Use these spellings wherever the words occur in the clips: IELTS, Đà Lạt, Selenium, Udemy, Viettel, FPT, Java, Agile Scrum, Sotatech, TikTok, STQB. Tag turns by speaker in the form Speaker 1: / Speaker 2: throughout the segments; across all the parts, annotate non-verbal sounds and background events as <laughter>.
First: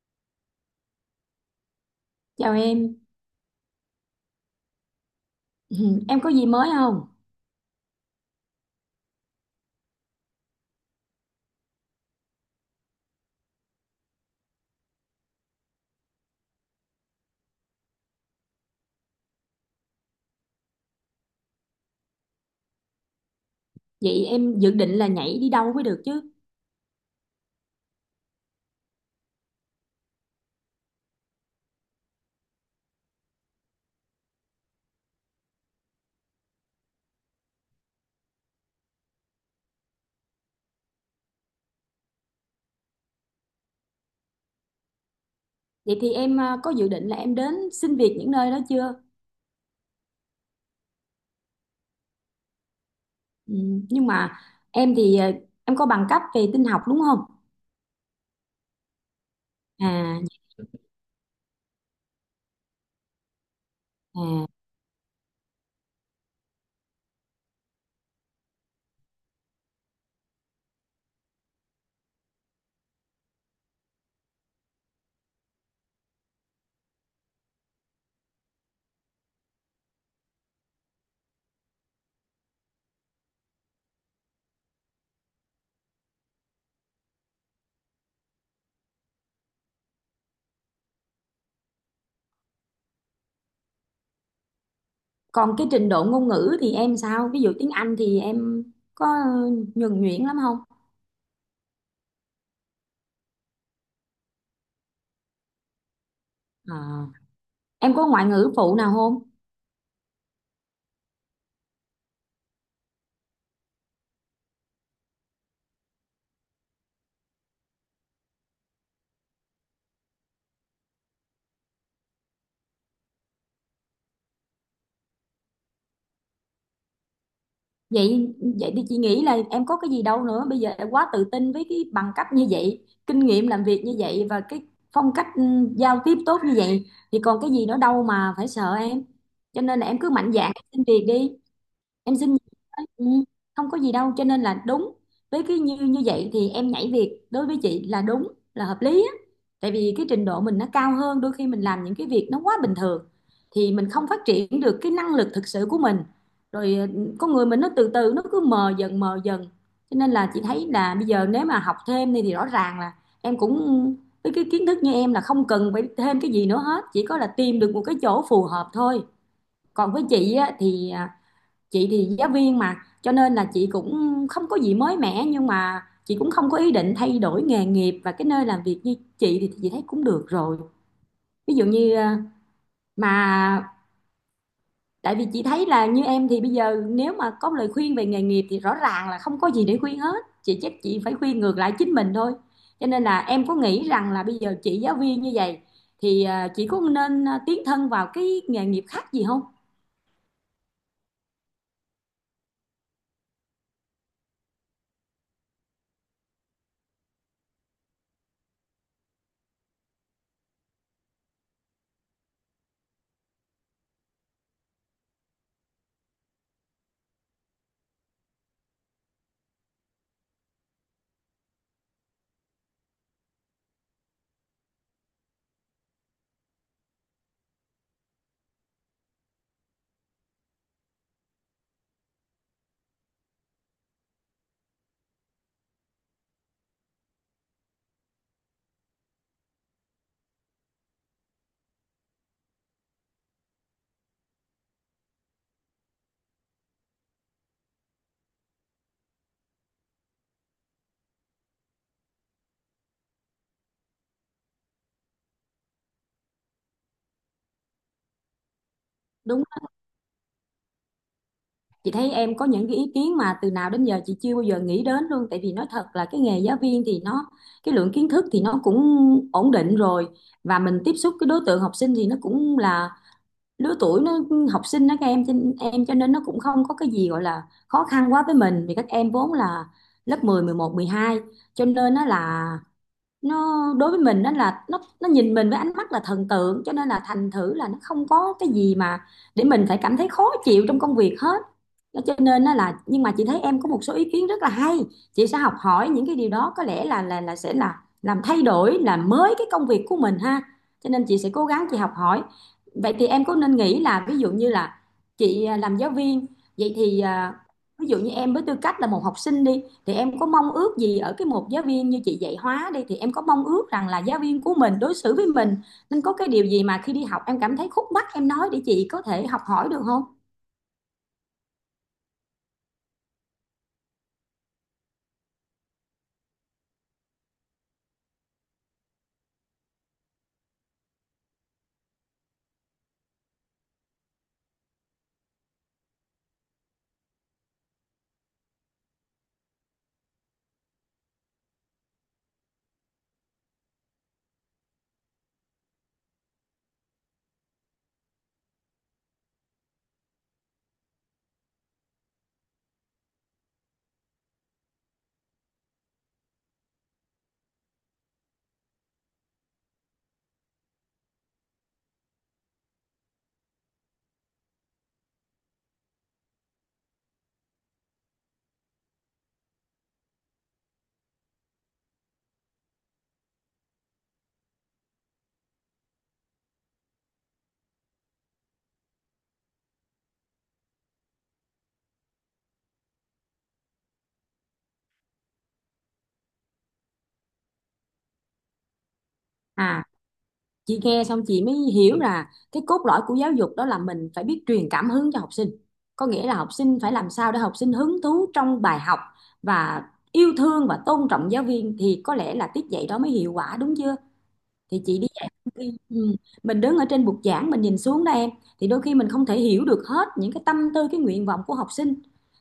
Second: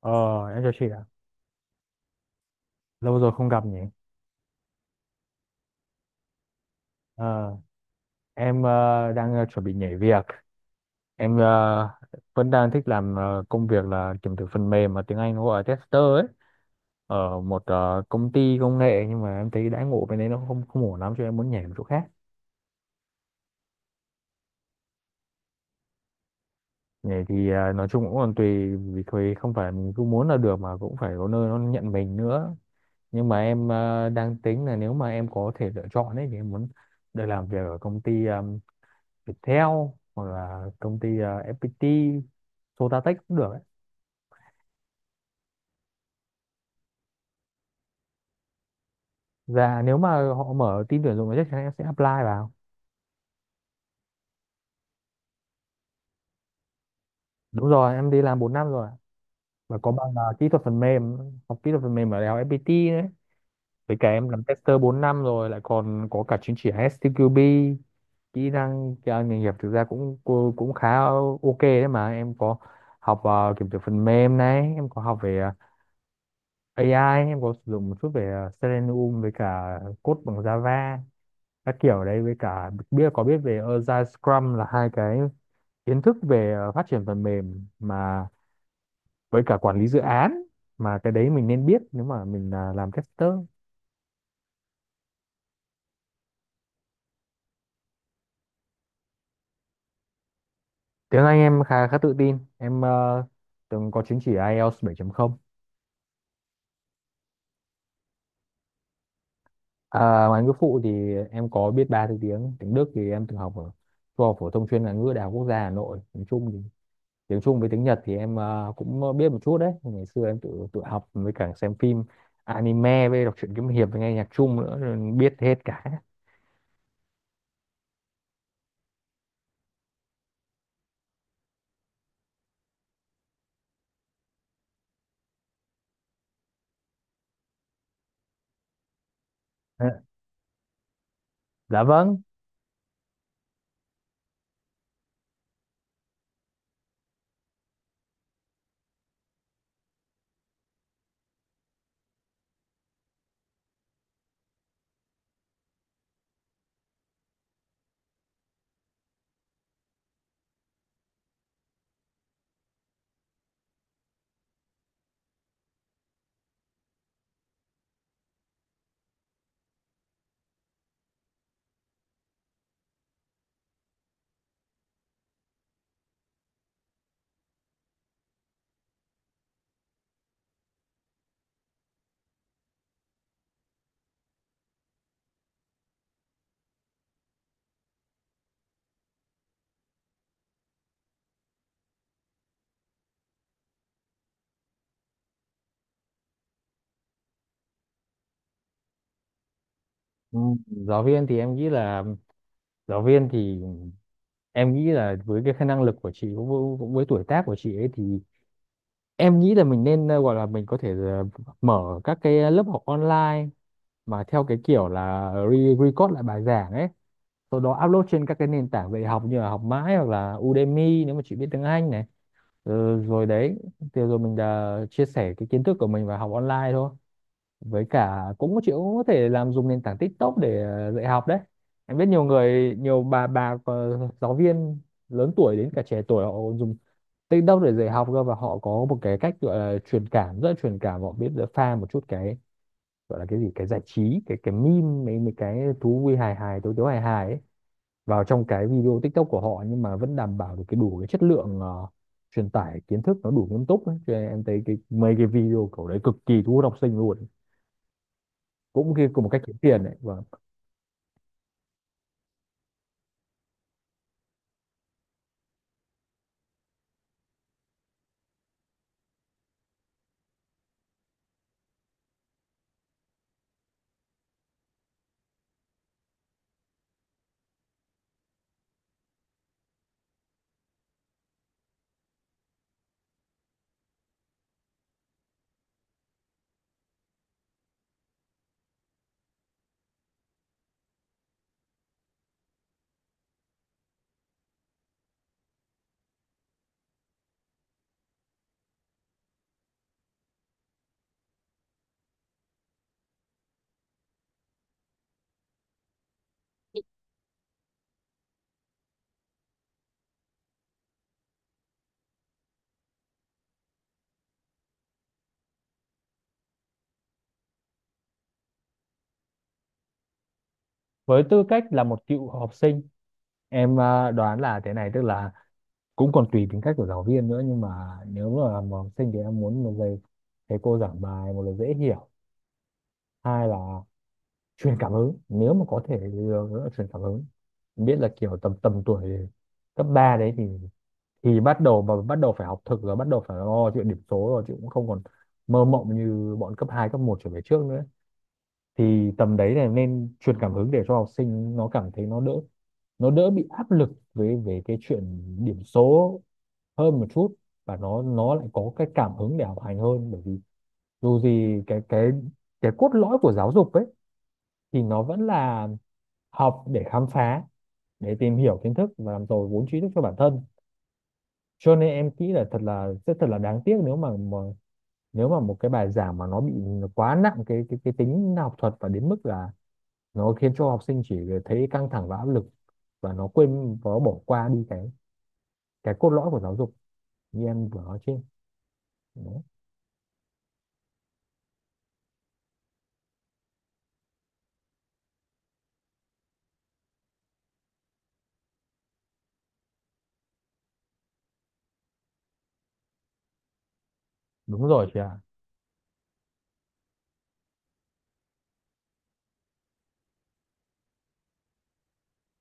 Speaker 1: Ờ, em chào chị ạ.
Speaker 2: Chào em,
Speaker 1: Lâu rồi không gặp nhỉ.
Speaker 2: <clears throat> <laughs> em có gì mới không?
Speaker 1: Ờ, em đang chuẩn bị nhảy việc. Em vẫn đang thích làm công việc là kiểm thử phần mềm, mà tiếng Anh nó gọi là tester ấy. Ở một công ty công nghệ, nhưng mà em thấy đãi ngộ bên đấy nó không không ổn lắm cho em muốn nhảy một chỗ khác.
Speaker 2: Vậy em dự định là nhảy đi đâu mới được chứ?
Speaker 1: Nhảy thì nói chung cũng còn tùy, vì thôi không phải mình cứ muốn là được mà cũng phải có nơi nó nhận mình nữa. Nhưng mà em đang tính là nếu mà em có thể lựa chọn ấy thì em muốn được làm việc ở công ty Viettel hoặc là công ty FPT, Sotatech cũng được ấy.
Speaker 2: Vậy thì em có dự định là em đến xin việc những nơi đó chưa?
Speaker 1: Và nếu mà họ mở team tuyển dụng thì chắc chắn em sẽ apply vào.
Speaker 2: Ừ, nhưng mà em thì à, em có bằng cấp về tin học đúng không?
Speaker 1: Đúng rồi, em đi làm 4 năm rồi ạ. Và có bằng
Speaker 2: À,
Speaker 1: kỹ thuật phần mềm, học kỹ thuật phần mềm ở Đại học FPT đấy. Với cả em làm
Speaker 2: à,
Speaker 1: tester 4 năm rồi, lại còn có cả chứng chỉ STQB, kỹ năng nghề nghiệp thực ra cũng cũng cũng khá ok đấy mà. Em có học kiểm duyệt phần mềm này, em có học về AI, em có sử dụng một chút về Selenium, với cả code bằng Java các kiểu đấy, với cả biết có biết về Agile Scrum, là hai cái kiến thức về phát triển phần mềm mà với cả quản lý dự án, mà cái đấy mình nên biết nếu mà mình là làm tester.
Speaker 2: Còn cái trình độ ngôn ngữ thì em sao? Ví dụ tiếng Anh thì em có nhuần nhuyễn lắm không?
Speaker 1: Tiếng Anh em khá khá tự tin, em từng có chứng chỉ IELTS 7.0.
Speaker 2: À, em có ngoại ngữ phụ nào không?
Speaker 1: À, ngoại ngữ phụ thì em có biết ba thứ tiếng. Tiếng Đức thì em từng học ở trung học phổ thông chuyên ngoại ngữ Đại học Quốc gia Hà Nội, nói chung thì tiếng Trung với tiếng Nhật thì em cũng biết một chút đấy, ngày xưa em tự tự học với cả xem phim anime với đọc truyện kiếm hiệp với nghe nhạc Trung nữa rồi biết hết cả.
Speaker 2: Vậy vậy thì chị nghĩ là em có cái gì đâu nữa, bây giờ em quá tự tin với cái bằng cấp như vậy, kinh nghiệm làm việc như vậy và cái phong cách giao tiếp tốt như vậy thì còn cái gì nữa đâu mà phải sợ em, cho nên là
Speaker 1: À,
Speaker 2: em cứ mạnh dạn xin việc đi,
Speaker 1: dạ vâng.
Speaker 2: em xin nghỉ thôi. Ừ, Không có gì đâu, cho nên là đúng với cái như như vậy thì em nhảy việc đối với chị là đúng là hợp lý á, tại vì cái trình độ mình nó cao hơn, đôi khi mình làm những cái việc nó quá bình thường thì mình không phát triển được cái năng lực thực sự của mình rồi, con người mình nó từ từ nó cứ mờ dần mờ dần, cho nên là chị thấy là bây giờ nếu mà học thêm đi thì rõ ràng là em cũng với cái kiến thức như em là không cần phải thêm cái gì nữa hết, chỉ có là tìm được một cái chỗ phù hợp thôi. Còn với chị á, chị thì giáo viên mà, cho nên là chị cũng không có gì mới mẻ, nhưng mà chị cũng không có ý định thay đổi nghề nghiệp, và cái nơi làm việc như chị thì chị thấy cũng được rồi. Ví dụ như ờ, mà tại vì chị thấy là như em thì bây giờ nếu mà có lời khuyên về nghề nghiệp thì rõ ràng là không có gì để khuyên hết, chị chắc chị phải khuyên ngược lại chính mình thôi. Cho nên là em có nghĩ rằng là bây giờ chị giáo viên như vậy thì chị có nên tiến thân vào cái nghề nghiệp khác gì không?
Speaker 1: Ừ, giáo viên thì em nghĩ là giáo viên thì em nghĩ là với cái khả năng lực của chị cũng với tuổi tác của chị ấy thì em nghĩ là mình nên gọi là mình có thể mở các cái lớp học online, mà theo cái kiểu là record lại bài giảng ấy, sau đó upload trên các cái nền tảng về học như là Học Mãi hoặc là Udemy nếu mà chị biết tiếng Anh này. Ừ, rồi đấy, thì rồi mình đã chia sẻ cái kiến thức của mình và học online thôi. Với cả, cũng chị cũng có thể làm dùng nền tảng TikTok để dạy học đấy. Em biết nhiều người, nhiều bà giáo viên lớn tuổi đến cả trẻ tuổi họ dùng TikTok để dạy học cơ, và họ có một cái cách gọi là truyền cảm, rất là truyền cảm. Họ biết được pha một chút cái gọi là cái gì, cái giải trí, cái meme, mấy mấy cái thú vui hài hài tối tối hài hài ấy vào trong cái video TikTok của họ, nhưng mà vẫn đảm bảo được cái đủ cái chất lượng truyền tải kiến thức nó đủ nghiêm túc ấy. Cho nên em thấy cái mấy cái video kiểu đấy cực kỳ thu hút học sinh luôn, cũng khi cùng một cách
Speaker 2: Đúng,
Speaker 1: kiếm tiền đấy. Và
Speaker 2: chị thấy em có những cái ý kiến mà từ nào đến giờ chị chưa bao giờ nghĩ đến luôn, tại vì nói thật là cái nghề giáo viên thì nó cái lượng kiến thức thì nó cũng ổn định rồi, và mình tiếp xúc cái đối tượng học sinh thì nó cũng là lứa tuổi nó học sinh đó, các em cho nên nó cũng không có cái gì gọi là khó khăn quá với mình, vì các em vốn là lớp 10, 11, 12 cho nên nó là nó đối với mình đó là nó nhìn mình với ánh mắt là thần tượng, cho nên là thành thử là nó không có cái gì mà để mình phải cảm thấy khó chịu trong công việc hết. Đó, cho nên đó là, nhưng mà chị thấy em có một số ý kiến rất là hay, chị sẽ học hỏi những cái điều đó, có lẽ là sẽ làm thay đổi làm mới cái công việc của mình ha, cho nên chị sẽ cố gắng chị học hỏi. Vậy thì em có nên nghĩ là ví dụ như là chị làm giáo viên, vậy thì ví dụ như em với tư cách là một học sinh đi, thì em có mong ước gì ở cái một giáo viên như chị dạy hóa đi, thì em có mong ước rằng là giáo viên của mình đối xử với mình nên có cái điều gì mà khi đi học em cảm thấy khúc mắc em nói để chị có thể học hỏi được không?
Speaker 1: với tư cách là một cựu học sinh, em đoán là thế này, tức là cũng còn tùy tính cách của giáo viên nữa, nhưng mà nếu mà là học sinh thì em muốn một giây thầy cô giảng bài, một là dễ hiểu, hai là truyền cảm hứng, nếu mà có thể thì ờ, truyền cảm hứng. Em biết là kiểu tầm tầm tuổi cấp 3 đấy thì bắt đầu, mà bắt đầu phải học thực rồi, bắt đầu phải lo chuyện điểm số rồi, chứ cũng không còn mơ mộng như bọn cấp 2 cấp một trở về trước nữa. Thì tầm đấy là nên truyền cảm hứng để cho học sinh nó cảm thấy nó đỡ bị áp lực về về cái chuyện điểm số hơn một chút, và nó lại có cái cảm hứng để học hành hơn, bởi vì dù gì cái cốt lõi của giáo dục ấy thì nó vẫn là học để khám phá, để tìm hiểu kiến thức và làm giàu vốn tri thức cho bản thân. Cho nên em nghĩ là thật là sẽ thật là đáng tiếc nếu mà một cái bài giảng mà nó bị quá nặng cái tính học thuật, và đến mức là nó khiến cho học sinh chỉ thấy căng thẳng và áp lực, và nó quên và nó bỏ qua đi cái cốt lõi của giáo dục như em vừa nói trên. Đúng,
Speaker 2: À, chị nghe xong chị mới hiểu là cái cốt lõi của giáo dục đó là mình phải biết truyền cảm hứng cho học sinh, có nghĩa là học sinh phải làm sao để học sinh hứng thú trong bài học và yêu thương và tôn trọng giáo viên, thì có lẽ là tiết dạy đó mới hiệu quả đúng chưa?
Speaker 1: đúng
Speaker 2: Thì
Speaker 1: rồi
Speaker 2: chị
Speaker 1: chị
Speaker 2: đi
Speaker 1: ạ.
Speaker 2: dạy đi. Ừ. Mình đứng ở trên bục giảng mình nhìn xuống đó em, thì đôi khi mình không thể hiểu được hết những cái tâm tư cái nguyện vọng của học sinh,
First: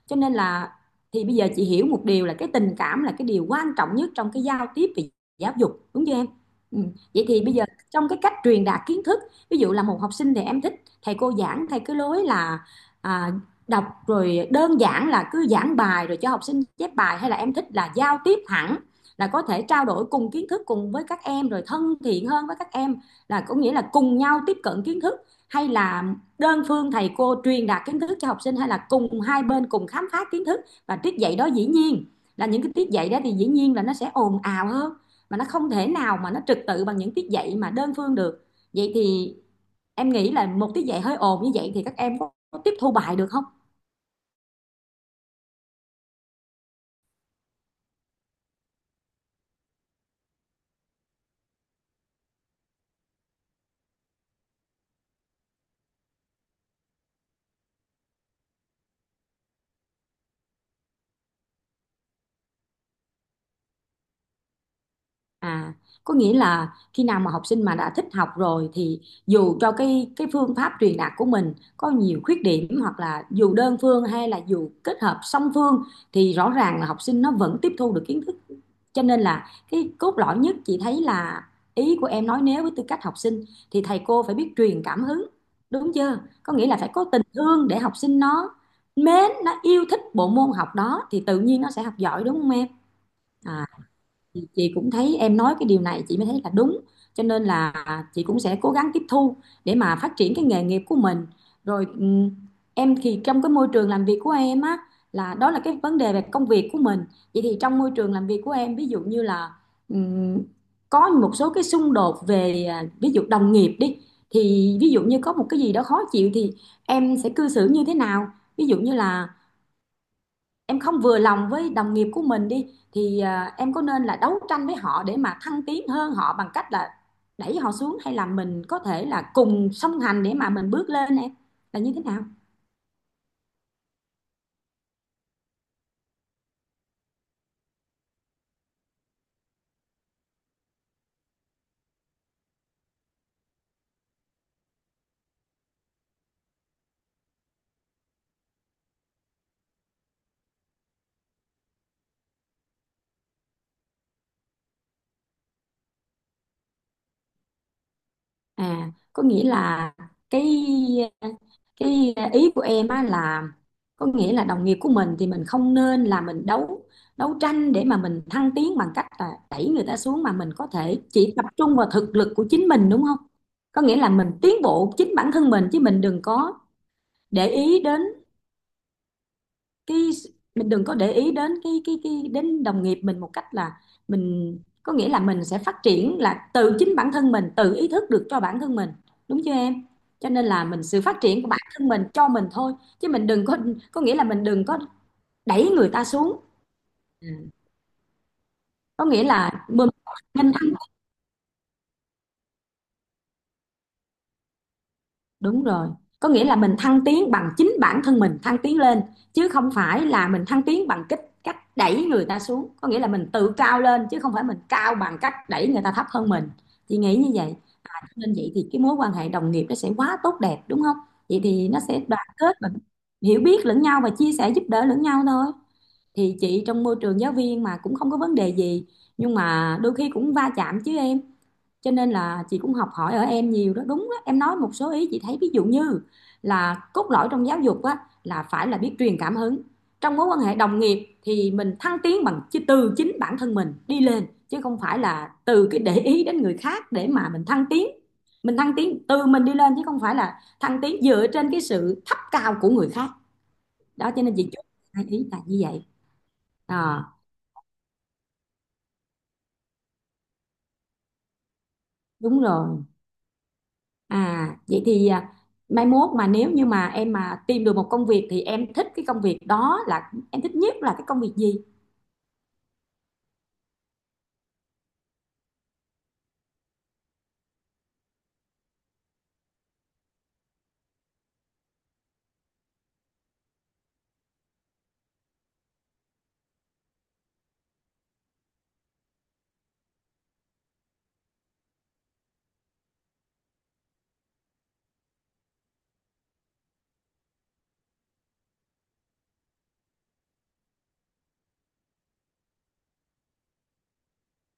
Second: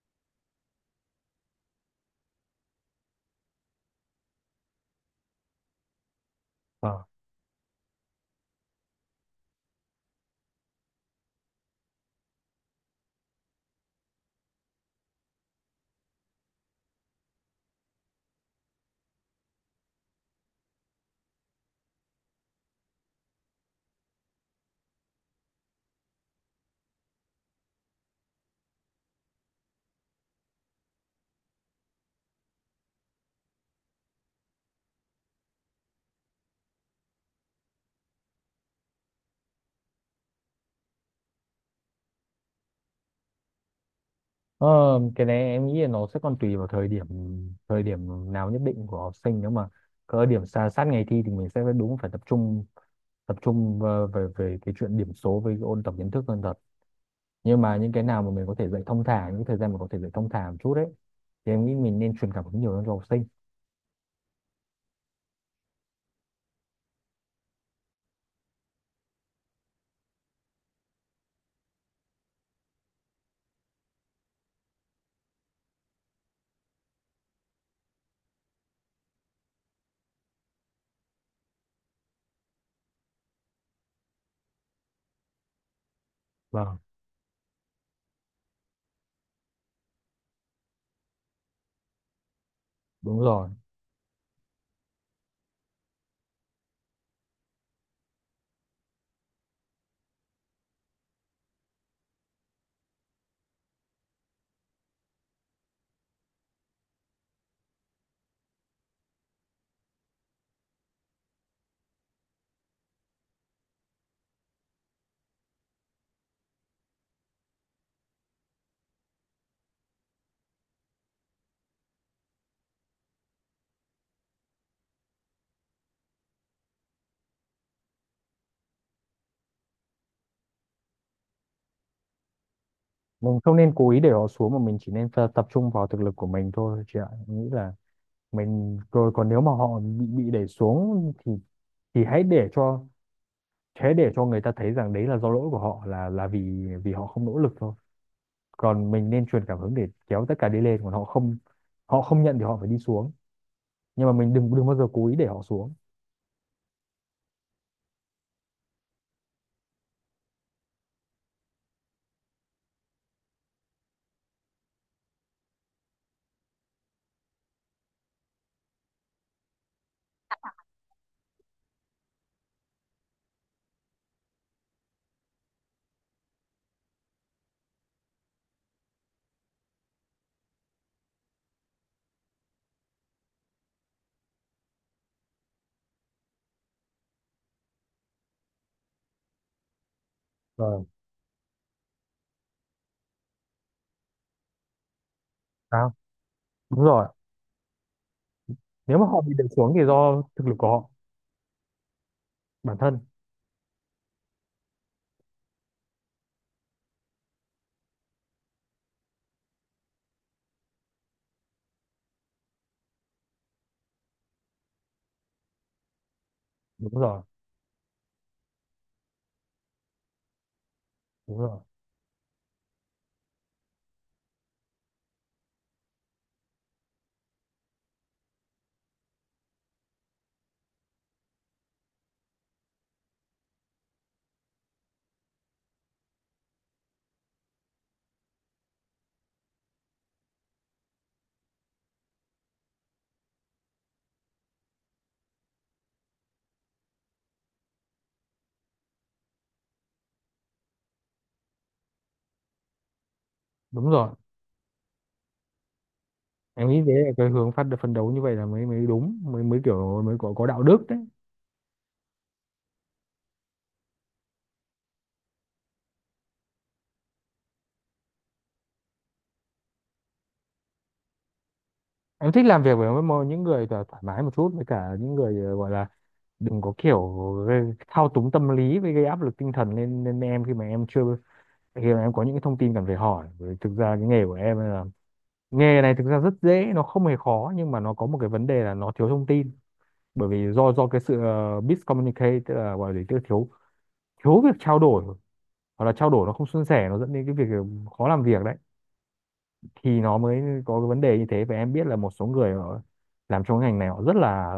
Speaker 2: cho nên là thì bây giờ chị hiểu một điều là cái tình cảm là cái điều quan trọng nhất trong cái giao tiếp về giáo dục đúng chưa em? Ừ.
Speaker 1: Ờ.
Speaker 2: Vậy thì bây giờ trong cái cách truyền đạt kiến thức, ví dụ là một học sinh thì em thích thầy cô giảng theo cái lối là à, đọc rồi đơn giản là cứ giảng bài rồi cho học sinh chép bài, hay là em thích là giao tiếp hẳn, là có thể trao đổi cùng kiến thức cùng với các em rồi thân thiện hơn với các em, là có nghĩa là cùng nhau tiếp cận kiến thức, hay là đơn phương thầy cô truyền đạt kiến thức cho học sinh, hay là cùng hai bên cùng khám phá kiến thức, và tiết dạy đó dĩ nhiên là những cái tiết dạy đó thì dĩ nhiên là nó sẽ ồn ào hơn, mà nó không thể nào mà nó trật tự bằng những tiết dạy mà đơn phương được. Vậy thì em nghĩ là một tiết dạy hơi ồn như vậy thì các em có tiếp thu bài được không?
Speaker 1: Ờ, cái này em nghĩ là nó sẽ còn tùy vào thời điểm nào nhất định của học sinh. Nếu mà có điểm xa sát ngày thi thì mình sẽ phải, đúng, phải tập trung về về, về cái chuyện điểm số với ôn tập kiến thức hơn thật, nhưng mà những cái nào mà mình có thể dạy thông thả, những thời gian mà có thể dạy thông thả một chút đấy, thì em nghĩ mình nên truyền cảm hứng nhiều hơn cho học sinh.
Speaker 2: À, có nghĩa là khi nào mà học sinh mà đã thích học rồi thì dù cho cái phương pháp truyền đạt của mình có nhiều khuyết điểm, hoặc là dù đơn phương hay là dù kết hợp song phương, thì rõ ràng là học sinh nó vẫn tiếp thu được kiến thức. Cho nên là cái cốt lõi nhất chị thấy là ý của em nói nếu với tư cách học sinh thì thầy cô phải biết truyền cảm hứng, đúng chưa? Có nghĩa là
Speaker 1: Vâng.
Speaker 2: phải có tình thương để học sinh nó mến, nó yêu thích bộ môn học đó thì tự nhiên nó sẽ học giỏi đúng không em?
Speaker 1: Đúng rồi.
Speaker 2: À, thì chị cũng thấy em nói cái điều này chị mới thấy là đúng, cho nên là chị cũng sẽ cố gắng tiếp thu để mà phát triển cái nghề nghiệp của mình rồi. Em thì trong cái môi trường làm việc của em á, là đó là cái vấn đề về công việc của mình. Vậy thì trong môi trường làm việc của em ví dụ như là, ừm, có một số cái xung đột về ví dụ đồng nghiệp đi, thì ví dụ như có một cái gì đó khó chịu thì em sẽ cư xử như thế nào? Ví dụ như là em không vừa lòng với đồng nghiệp của mình đi, thì em có nên là đấu tranh với họ để mà thăng tiến hơn họ bằng cách là đẩy họ xuống, hay là mình có thể là cùng song hành để mà mình bước lên em, là như thế nào?
Speaker 1: Mình không nên cố ý để họ xuống, mà mình chỉ nên tập trung vào thực lực của mình thôi chị ạ, em nghĩ là mình rồi. Còn nếu mà họ bị đẩy xuống thì hãy để cho thế, để cho người ta thấy rằng đấy là do lỗi của họ, là vì vì họ không nỗ lực thôi. Còn mình nên truyền cảm hứng để kéo tất cả đi lên, còn họ không nhận thì họ phải đi xuống, nhưng mà mình đừng đừng bao giờ cố ý để họ xuống.
Speaker 2: À, có nghĩa là cái cái ý của em á là có nghĩa là đồng nghiệp của mình thì mình không nên là mình đấu đấu tranh để mà mình thăng tiến bằng cách là đẩy người ta xuống, mà mình có thể chỉ tập trung vào thực lực của chính mình đúng không? Có nghĩa là mình tiến bộ chính bản thân mình, chứ mình đừng có để ý đến cái, mình đừng có để ý đến cái đến đồng nghiệp mình một cách là mình, có nghĩa là mình sẽ phát triển là từ chính bản thân mình, tự ý thức được cho bản thân mình đúng chưa em? Cho nên là mình
Speaker 1: Vâng.
Speaker 2: sự phát triển của bản thân mình cho mình thôi, chứ mình đừng có, có nghĩa là mình đừng có đẩy người
Speaker 1: Sao?
Speaker 2: ta xuống.
Speaker 1: Đúng rồi,
Speaker 2: Ừ.
Speaker 1: nếu
Speaker 2: Có
Speaker 1: mà họ
Speaker 2: nghĩa
Speaker 1: bị đẩy
Speaker 2: là
Speaker 1: xuống thì
Speaker 2: mình
Speaker 1: do thực
Speaker 2: nên
Speaker 1: lực của
Speaker 2: ăn.
Speaker 1: họ bản thân.
Speaker 2: Đúng rồi. Có nghĩa là mình thăng tiến bằng chính bản thân mình thăng tiến lên, chứ không phải là mình thăng tiến bằng cách cách đẩy người ta xuống. Có nghĩa là mình tự cao lên chứ không phải mình cao bằng cách đẩy người ta thấp hơn mình.
Speaker 1: Đúng
Speaker 2: Chị nghĩ
Speaker 1: rồi,
Speaker 2: như vậy. Nên vậy thì cái mối quan hệ đồng nghiệp nó sẽ quá tốt đẹp đúng không?
Speaker 1: đúng
Speaker 2: Vậy
Speaker 1: rồi,
Speaker 2: thì nó sẽ đoàn kết và hiểu biết lẫn nhau và chia sẻ giúp đỡ lẫn nhau thôi. Thì chị trong môi trường giáo viên mà cũng không có vấn đề gì, nhưng mà đôi khi cũng va chạm chứ em, cho nên là chị cũng học hỏi ở em nhiều đó đúng đó. Em nói một số ý chị thấy, ví dụ như là cốt lõi trong giáo dục á, là phải là biết truyền cảm hứng, trong mối quan hệ đồng nghiệp thì mình thăng tiến bằng từ chính bản thân mình đi lên chứ không phải là từ cái để ý đến người khác để mà mình thăng tiến, mình thăng tiến từ mình đi lên chứ không phải là thăng tiến dựa trên cái sự thấp cao của người khác.
Speaker 1: đúng rồi.
Speaker 2: Đó cho nên chị chú ý là như vậy.
Speaker 1: Em nghĩ thế
Speaker 2: À,
Speaker 1: là cái hướng phát phân đấu như vậy là mới mới đúng, mới mới kiểu mới có đạo đức đấy.
Speaker 2: đúng rồi. À, vậy thì mai mốt mà nếu như mà em mà tìm được một công việc thì em thích cái công việc đó là em thích nhất là cái công việc gì?
Speaker 1: Em thích làm việc với những người thoải thoải mái một chút, với cả những người gọi là đừng có kiểu thao túng tâm lý với gây áp lực tinh thần lên lên em khi mà em chưa, khi mà em có những cái thông tin cần phải hỏi. Bởi thực ra cái nghề của em là, nghề này thực ra rất dễ, nó không hề khó, nhưng mà nó có một cái vấn đề là nó thiếu thông tin, bởi vì do cái sự miscommunicate, tức là gọi là thiếu thiếu việc trao đổi, hoặc là trao đổi nó không suôn sẻ, nó dẫn đến cái việc khó làm việc đấy, thì nó mới có cái vấn đề như thế. Và em biết là một số người họ làm trong cái ngành này họ rất là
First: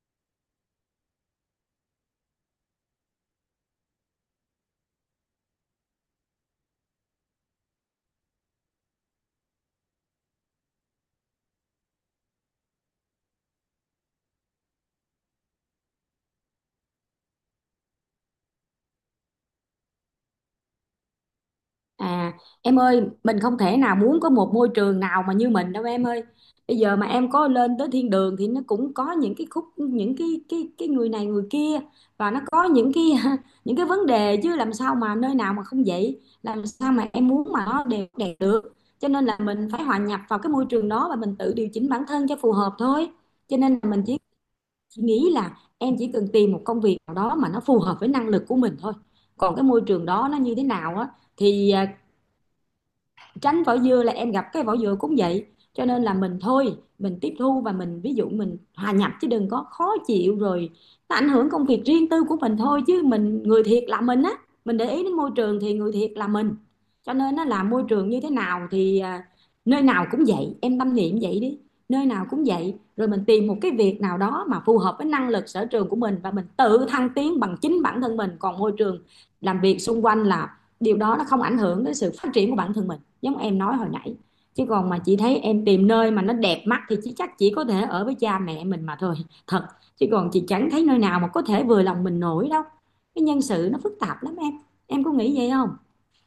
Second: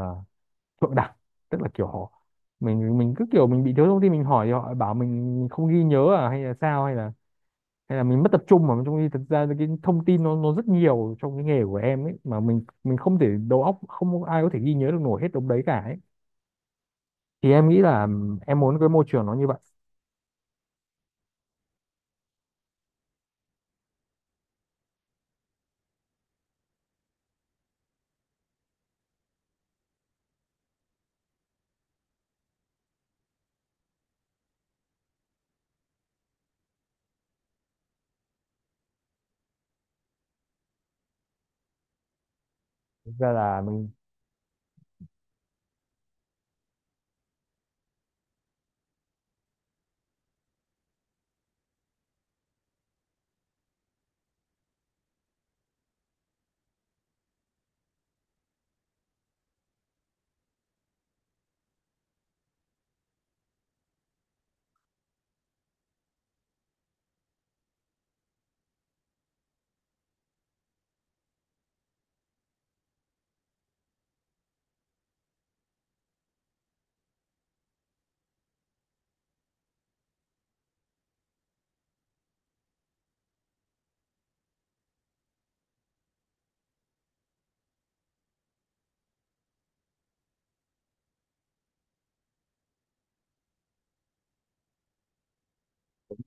Speaker 1: thượng đẳng, tức là kiểu họ, mình cứ kiểu mình bị thiếu thông tin mình hỏi thì họ bảo mình không ghi nhớ à, hay là sao, hay là mình mất tập trung, mà trong khi thực ra cái thông tin nó rất nhiều trong cái nghề của em ấy, mà mình không thể, đầu óc không ai có thể ghi nhớ được nổi hết đống đấy cả ấy. Thì em nghĩ là em muốn cái môi trường nó như vậy.
Speaker 2: À, em ơi, mình không thể nào muốn có một môi trường nào mà như mình đâu em ơi. Bây giờ mà em có lên tới thiên đường thì nó cũng có những cái khúc những cái người này người kia, và nó có những cái <laughs> những cái vấn đề, chứ làm sao mà nơi nào mà không vậy? Làm sao mà em muốn mà nó đều đẹp được? Cho nên là mình phải hòa nhập vào cái môi trường đó và mình tự điều chỉnh bản thân cho phù hợp thôi.
Speaker 1: Thực ra
Speaker 2: Cho
Speaker 1: là
Speaker 2: nên
Speaker 1: mình
Speaker 2: là mình chỉ nghĩ là em chỉ cần tìm một công việc nào đó mà nó phù hợp với năng lực của mình thôi. Còn cái môi trường đó nó như thế nào á thì tránh vỏ dừa là em gặp cái vỏ dừa cũng vậy, cho nên là mình thôi mình tiếp thu và mình ví dụ mình hòa nhập chứ đừng có khó chịu rồi nó ảnh hưởng công việc riêng tư của mình thôi, chứ mình người thiệt là mình á, mình để ý đến môi trường thì người thiệt là mình, cho nên nó là môi trường như thế nào thì nơi nào cũng vậy em tâm niệm vậy đi, nơi nào cũng vậy rồi mình tìm một cái việc nào đó mà phù hợp với năng lực sở trường của mình và mình tự thăng tiến bằng chính bản thân mình, còn môi trường làm việc xung quanh là điều đó nó không ảnh hưởng đến sự phát triển của bản thân mình giống em nói hồi nãy, chứ còn mà chị thấy em tìm nơi mà nó đẹp mắt thì chị chắc chỉ có thể ở với cha mẹ mình mà thôi, thật, chứ còn chị chẳng thấy nơi nào mà có thể vừa lòng mình nổi đâu, cái nhân sự nó phức tạp lắm em có nghĩ vậy không?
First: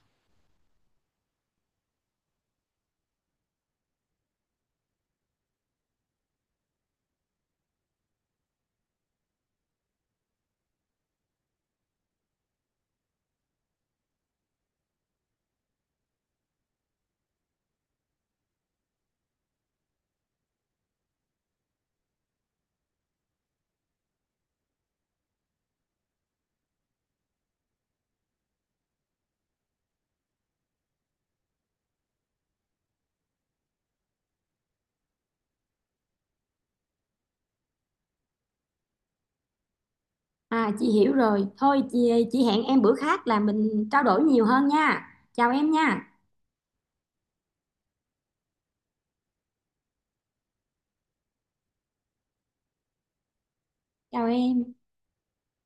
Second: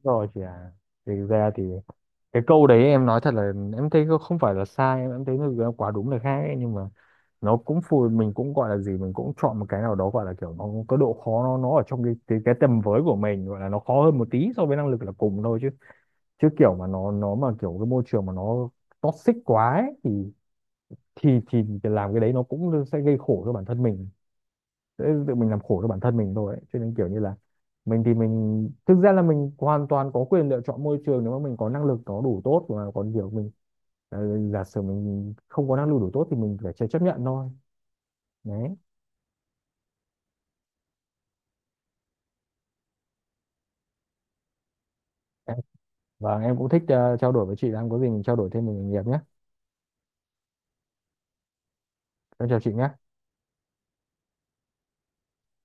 Speaker 1: rồi chị à. Thì thực ra thì cái câu đấy em nói thật là, em thấy nó không phải là sai, em thấy nó là quá đúng là khác ấy, nhưng mà nó cũng mình cũng gọi là gì, mình cũng chọn một cái nào đó gọi là kiểu nó có độ khó, nó ở trong cái tầm với của mình, gọi là nó khó hơn một tí so với năng lực là cùng thôi, chứ chứ kiểu mà nó mà kiểu cái môi trường mà nó toxic quá ấy, thì làm cái đấy nó cũng sẽ gây khổ cho bản thân mình, sẽ tự mình làm khổ cho bản thân mình thôi ấy. Cho nên kiểu như là, mình thì mình thực ra là mình hoàn toàn có quyền lựa chọn môi trường nếu mà mình có năng lực nó đủ tốt, mà còn kiểu mình ờ, giả sử mình không có năng lực đủ tốt thì mình phải chấp chấp nhận thôi đấy.
Speaker 2: À, chị hiểu rồi, thôi chị hẹn em bữa khác là mình trao đổi nhiều hơn nha, chào
Speaker 1: Em-
Speaker 2: em nha,
Speaker 1: và em cũng thích trao đổi với chị, đang có gì mình trao đổi thêm về nghề nghiệp nhé. Em chào chị nhé.
Speaker 2: chào em.